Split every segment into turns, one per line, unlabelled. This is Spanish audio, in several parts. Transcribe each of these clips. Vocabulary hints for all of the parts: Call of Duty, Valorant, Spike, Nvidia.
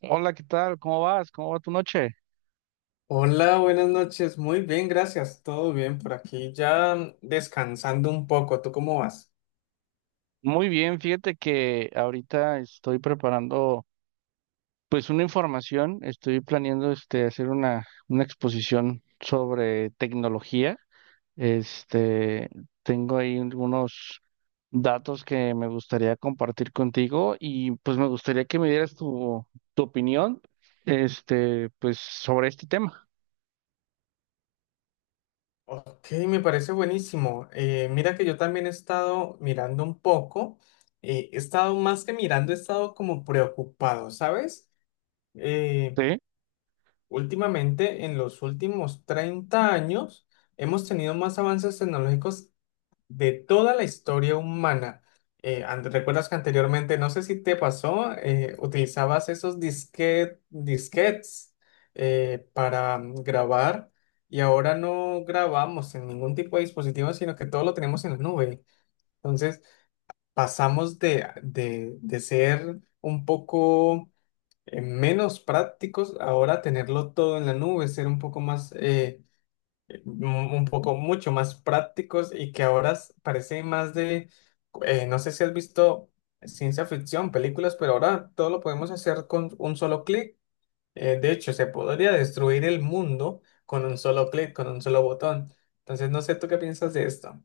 Sí. Hola, ¿qué tal? ¿Cómo vas? ¿Cómo va tu noche?
Hola, buenas noches. Muy bien, gracias. Todo bien por aquí. Ya descansando un poco. ¿Tú cómo vas?
Muy bien, fíjate que ahorita estoy preparando pues una información, estoy planeando hacer una exposición sobre tecnología. Este, Tengo ahí algunos datos que me gustaría compartir contigo y pues me gustaría que me dieras tu opinión pues sobre este tema.
Ok, me parece buenísimo. Mira que yo también he estado mirando un poco. He estado más que mirando, he estado como preocupado, ¿sabes? Eh,
¿Sí?
Últimamente, en los últimos 30 años, hemos tenido más avances tecnológicos de toda la historia humana. ¿Recuerdas que anteriormente, no sé si te pasó, utilizabas esos disquetes para grabar y ahora no grabamos en ningún tipo de dispositivo, sino que todo lo tenemos en la nube? Entonces, pasamos de ser un poco menos prácticos ahora a tenerlo todo en la nube, ser un poco más... mu- un poco mucho más prácticos y que ahora parece más de, no sé si has visto ciencia ficción, películas, pero ahora todo lo podemos hacer con un solo clic. De hecho, se podría destruir el mundo con un solo clic, con un solo botón. Entonces, no sé tú qué piensas de esto.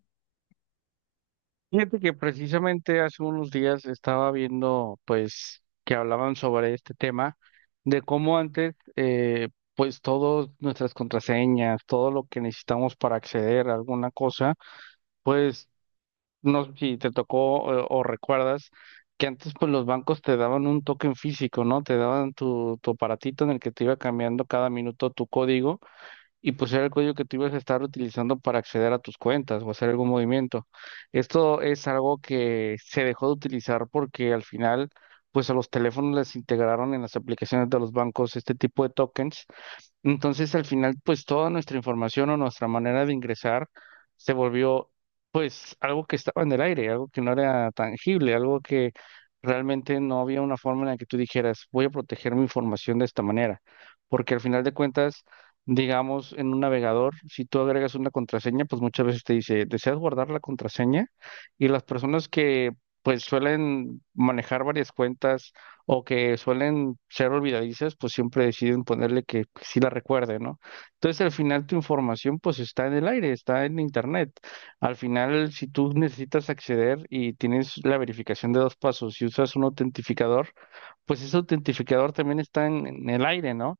Fíjate que precisamente hace unos días estaba viendo, pues, que hablaban sobre este tema, de cómo antes, pues, todas nuestras contraseñas, todo lo que necesitamos para acceder a alguna cosa, pues, no sé si te tocó o recuerdas que antes, pues, los bancos te daban un token físico, ¿no? Te daban tu aparatito en el que te iba cambiando cada minuto tu código y pues era el código que tú ibas a estar utilizando para acceder a tus cuentas o hacer algún movimiento. Esto es algo que se dejó de utilizar porque al final, pues a los teléfonos les integraron en las aplicaciones de los bancos este tipo de tokens. Entonces, al final, pues toda nuestra información o nuestra manera de ingresar se volvió, pues, algo que estaba en el aire, algo que no era tangible, algo que realmente no había una forma en la que tú dijeras, voy a proteger mi información de esta manera. Porque al final de cuentas, digamos, en un navegador, si tú agregas una contraseña, pues muchas veces te dice, ¿deseas guardar la contraseña? Y las personas que, pues, suelen manejar varias cuentas o que suelen ser olvidadizas, pues siempre deciden ponerle que sí la recuerde, ¿no? Entonces al final tu información pues está en el aire, está en internet. Al final si tú necesitas acceder y tienes la verificación de dos pasos y usas un autentificador, pues ese autentificador también está en el aire, ¿no?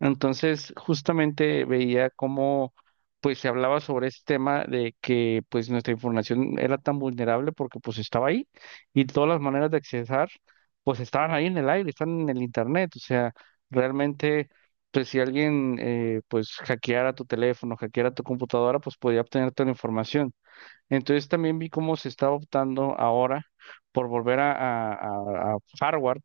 Entonces, justamente veía cómo pues se hablaba sobre este tema de que pues nuestra información era tan vulnerable porque pues estaba ahí y todas las maneras de accesar pues estaban ahí en el aire, están en el internet, o sea, realmente pues si alguien pues hackeara tu teléfono, hackeara tu computadora, pues podía obtener toda la información. Entonces también vi cómo se está optando ahora por volver a hardware,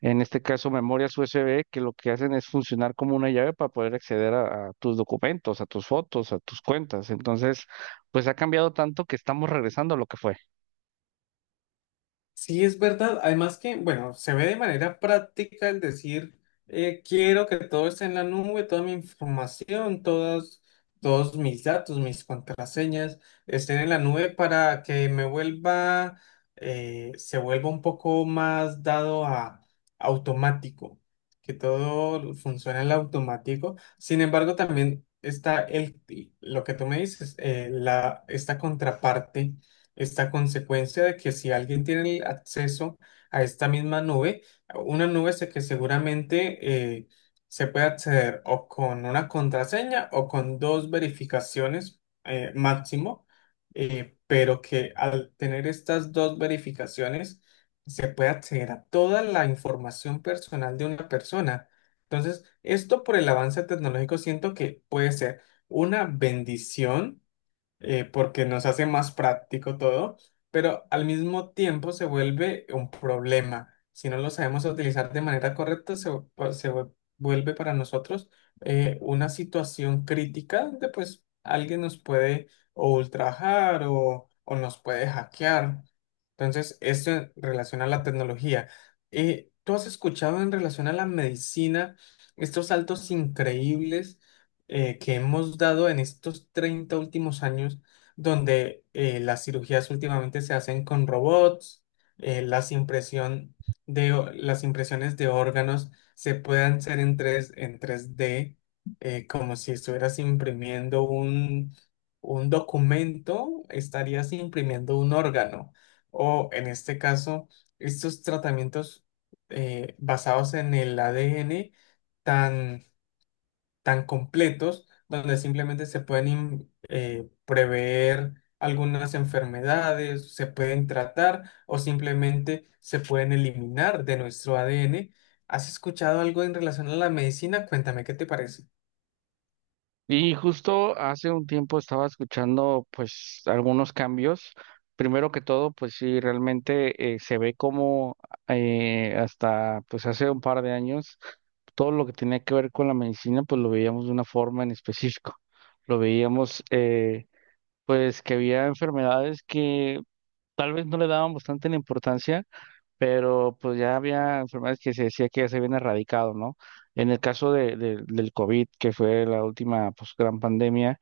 en este caso memorias USB, que lo que hacen es funcionar como una llave para poder acceder a tus documentos, a tus fotos, a tus cuentas. Entonces, pues ha cambiado tanto que estamos regresando a lo que fue.
Sí, es verdad. Además que, bueno, se ve de manera práctica el decir, quiero que todo esté en la nube, toda mi información, todos mis datos, mis contraseñas estén en la nube para que me vuelva, se vuelva un poco más dado a automático, que todo funcione en automático. Sin embargo, también está lo que tú me dices, esta contraparte, esta consecuencia de que si alguien tiene el acceso a esta misma nube, una nube que seguramente se puede acceder o con una contraseña o con dos verificaciones máximo, pero que al tener estas dos verificaciones se puede acceder a toda la información personal de una persona. Entonces, esto por el avance tecnológico siento que puede ser una bendición porque nos hace más práctico todo, pero al mismo tiempo se vuelve un problema. Si no lo sabemos utilizar de manera correcta, se, vu- pa- se vu- vuelve para nosotros una situación crítica donde pues alguien nos puede o ultrajar o nos puede hackear. Entonces, esto en relación a la tecnología. ¿Tú has escuchado en relación a la medicina estos saltos increíbles, que hemos dado en estos 30 últimos años, donde las cirugías últimamente se hacen con robots, eh, las impresión las impresiones de órganos se pueden hacer en tres d, como si estuvieras imprimiendo un documento, estarías imprimiendo un órgano? O en este caso, estos tratamientos basados en el ADN tan tan completos, donde simplemente se pueden prever algunas enfermedades, se pueden tratar o simplemente se pueden eliminar de nuestro ADN. ¿Has escuchado algo en relación a la medicina? Cuéntame, ¿qué te parece?
Y justo hace un tiempo estaba escuchando pues algunos cambios. Primero que todo, pues sí, realmente se ve como hasta pues hace un par de años todo lo que tenía que ver con la medicina pues lo veíamos de una forma en específico. Lo veíamos, pues, que había enfermedades que tal vez no le dábamos tanta la importancia, pero pues ya había enfermedades que se decía que ya se habían erradicado, ¿no? En el caso del COVID, que fue la última pues, gran pandemia,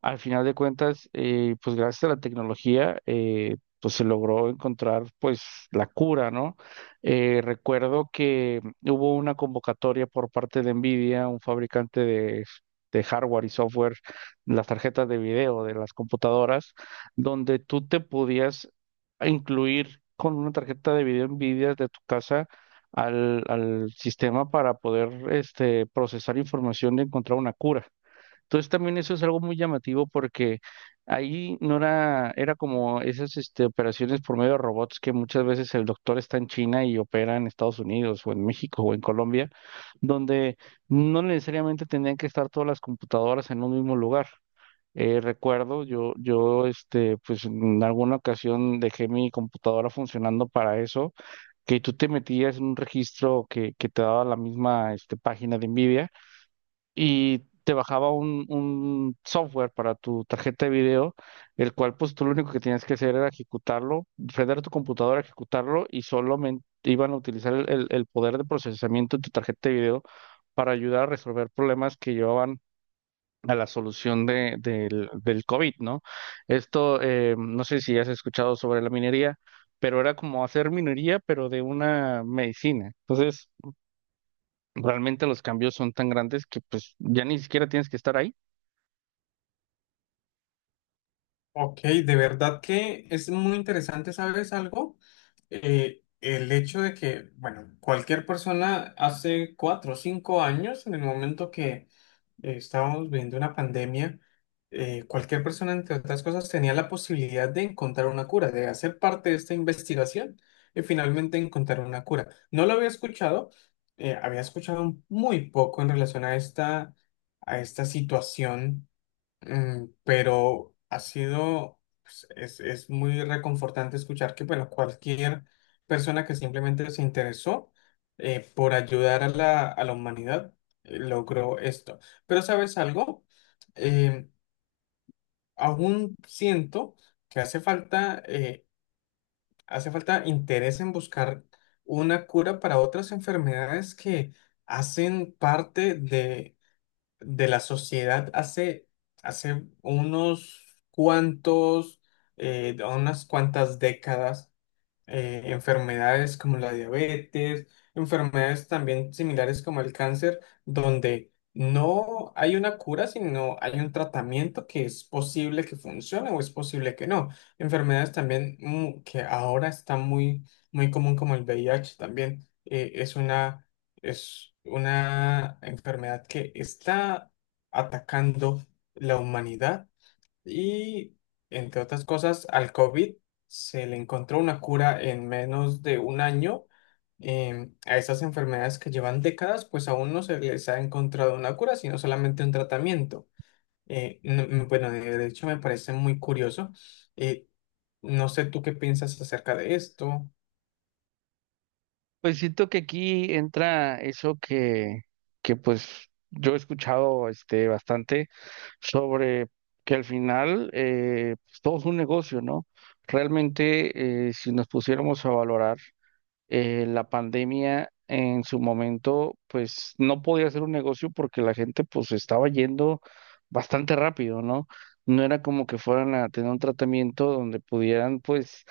al final de cuentas, pues gracias a la tecnología, pues se logró encontrar pues la cura, ¿no? Recuerdo que hubo una convocatoria por parte de Nvidia, un fabricante de hardware y software, las tarjetas de video de las computadoras, donde tú te podías incluir con una tarjeta de video Nvidia de tu casa al sistema para poder procesar información y encontrar una cura. Entonces también eso es algo muy llamativo porque ahí no era, era como esas operaciones por medio de robots que muchas veces el doctor está en China y opera en Estados Unidos o en México o en Colombia, donde no necesariamente tendrían que estar todas las computadoras en un mismo lugar. Recuerdo, pues en alguna ocasión dejé mi computadora funcionando para eso, que tú te metías en un registro que te daba la misma, página de NVIDIA y te bajaba un software para tu tarjeta de video, el cual pues tú lo único que tenías que hacer era ejecutarlo, prender tu computadora, ejecutarlo y solamente iban a utilizar el poder de procesamiento de tu tarjeta de video para ayudar a resolver problemas que llevaban a la solución del COVID, ¿no? Esto, no sé si has escuchado sobre la minería, pero era como hacer minería, pero de una medicina. Entonces, realmente los cambios son tan grandes que pues ya ni siquiera tienes que estar ahí.
Ok, de verdad que es muy interesante, ¿sabes algo? El hecho de que, bueno, cualquier persona hace 4 o 5 años, en el momento que estábamos viviendo una pandemia, cualquier persona, entre otras cosas, tenía la posibilidad de encontrar una cura, de hacer parte de esta investigación y finalmente encontrar una cura. No lo había escuchado muy poco en relación a a esta situación. Mm, pero ha sido, pues, es muy reconfortante escuchar que bueno, cualquier persona que simplemente se interesó por ayudar a a la humanidad logró esto. Pero ¿sabes algo? Eh, Aún siento que hace falta interés en buscar una cura para otras enfermedades que hacen parte de la sociedad hace unos cuantos, unas cuantas décadas, enfermedades como la diabetes, enfermedades también similares como el cáncer, donde no hay una cura, sino hay un tratamiento que es posible que funcione o es posible que no. Enfermedades también que ahora está muy común como el VIH también, es una enfermedad que está atacando la humanidad y, entre otras cosas, al COVID se le encontró una cura en menos de un año. A estas enfermedades que llevan décadas, pues aún no se les ha encontrado una cura, sino solamente un tratamiento. Bueno, de hecho me parece muy curioso. Eh, no sé tú qué piensas acerca de esto.
Pues siento que aquí entra eso que pues yo he escuchado bastante sobre que al final pues, todo es un negocio, ¿no? Realmente, si nos pusiéramos a valorar la pandemia en su momento, pues no podía hacer un negocio porque la gente pues estaba yendo bastante rápido, ¿no? No era como que fueran a tener un tratamiento donde pudieran pues,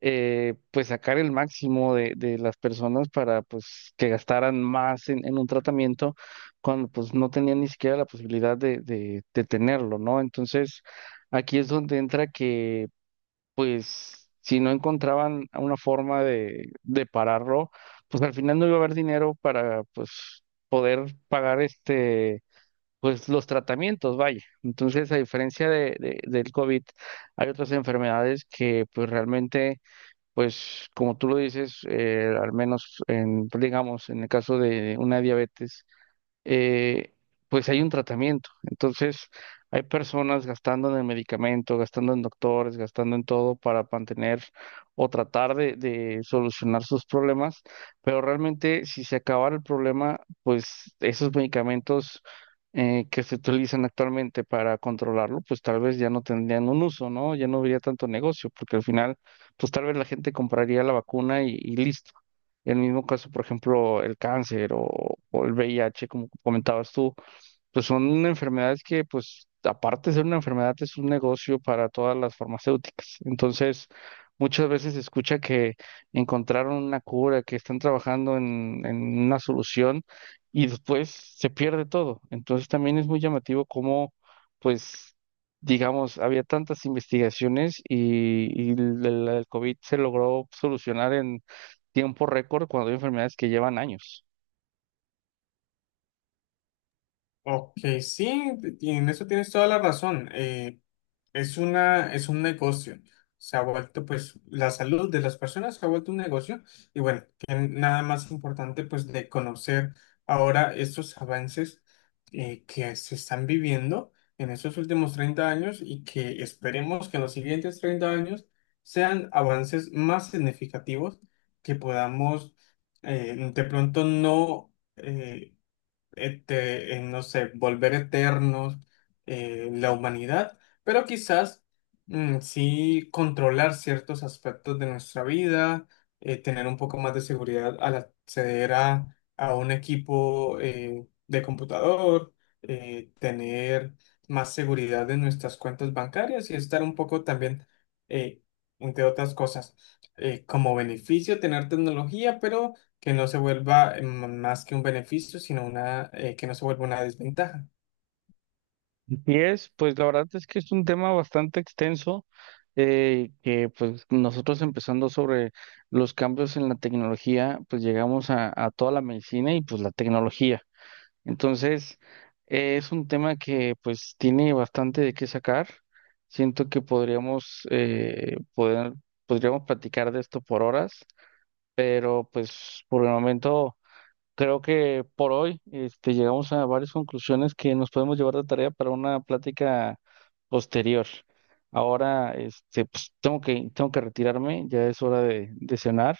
pues sacar el máximo de las personas para pues que gastaran más en un tratamiento cuando pues no tenían ni siquiera la posibilidad de tenerlo, ¿no? Entonces, aquí es donde entra que pues si no encontraban una forma de pararlo, pues al final no iba a haber dinero para pues poder pagar pues los tratamientos, vaya. Entonces, a diferencia del COVID, hay otras enfermedades que pues realmente pues como tú lo dices, al menos en digamos en el caso de una diabetes, eh, pues hay un tratamiento. Entonces, hay personas gastando en el medicamento, gastando en doctores, gastando en todo para mantener o tratar de solucionar sus problemas, pero realmente si se acabara el problema, pues esos medicamentos, que se utilizan actualmente para controlarlo, pues tal vez ya no tendrían un uso, ¿no? Ya no habría tanto negocio, porque al final, pues tal vez la gente compraría la vacuna y listo. En el mismo caso, por ejemplo, el cáncer o el VIH, como comentabas tú, pues son enfermedades que, pues, aparte de ser una enfermedad, es un negocio para todas las farmacéuticas. Entonces, muchas veces se escucha que encontraron una cura, que están trabajando en una solución y después se pierde todo. Entonces, también es muy llamativo cómo, pues, digamos, había tantas investigaciones y el COVID se logró solucionar tiempo récord cuando hay enfermedades que llevan años.
Ok, sí, en eso tienes toda la razón. Es un negocio. Se ha vuelto, pues, la salud de las personas se ha vuelto un negocio. Y bueno, que nada más importante, pues, de conocer ahora estos avances, que se están viviendo en estos últimos 30 años y que esperemos que en los siguientes 30 años sean avances más significativos, que podamos de pronto no este, en, no sé, volver eternos, la humanidad, pero quizás sí controlar ciertos aspectos de nuestra vida, tener un poco más de seguridad al acceder a un equipo de computador, tener más seguridad en nuestras cuentas bancarias y estar un poco también, eh, entre otras cosas, como beneficio tener tecnología, pero que no se vuelva más que un beneficio, sino que no se vuelva una desventaja.
Y es, pues la verdad es que es un tema bastante extenso, que pues nosotros empezando sobre los cambios en la tecnología, pues llegamos a toda la medicina y pues la tecnología. Entonces, es un tema que pues tiene bastante de qué sacar. Siento que podríamos, podríamos platicar de esto por horas, pero pues por el momento... Creo que por hoy llegamos a varias conclusiones que nos podemos llevar de tarea para una plática posterior. Ahora pues, tengo que retirarme, ya es hora de cenar,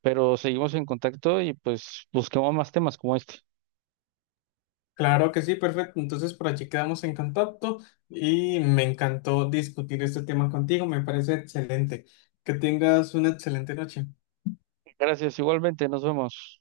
pero seguimos en contacto y pues busquemos más temas como este.
Claro que sí, perfecto. Entonces por allí quedamos en contacto y me encantó discutir este tema contigo. Me parece excelente. Que tengas una excelente noche.
Gracias, igualmente, nos vemos.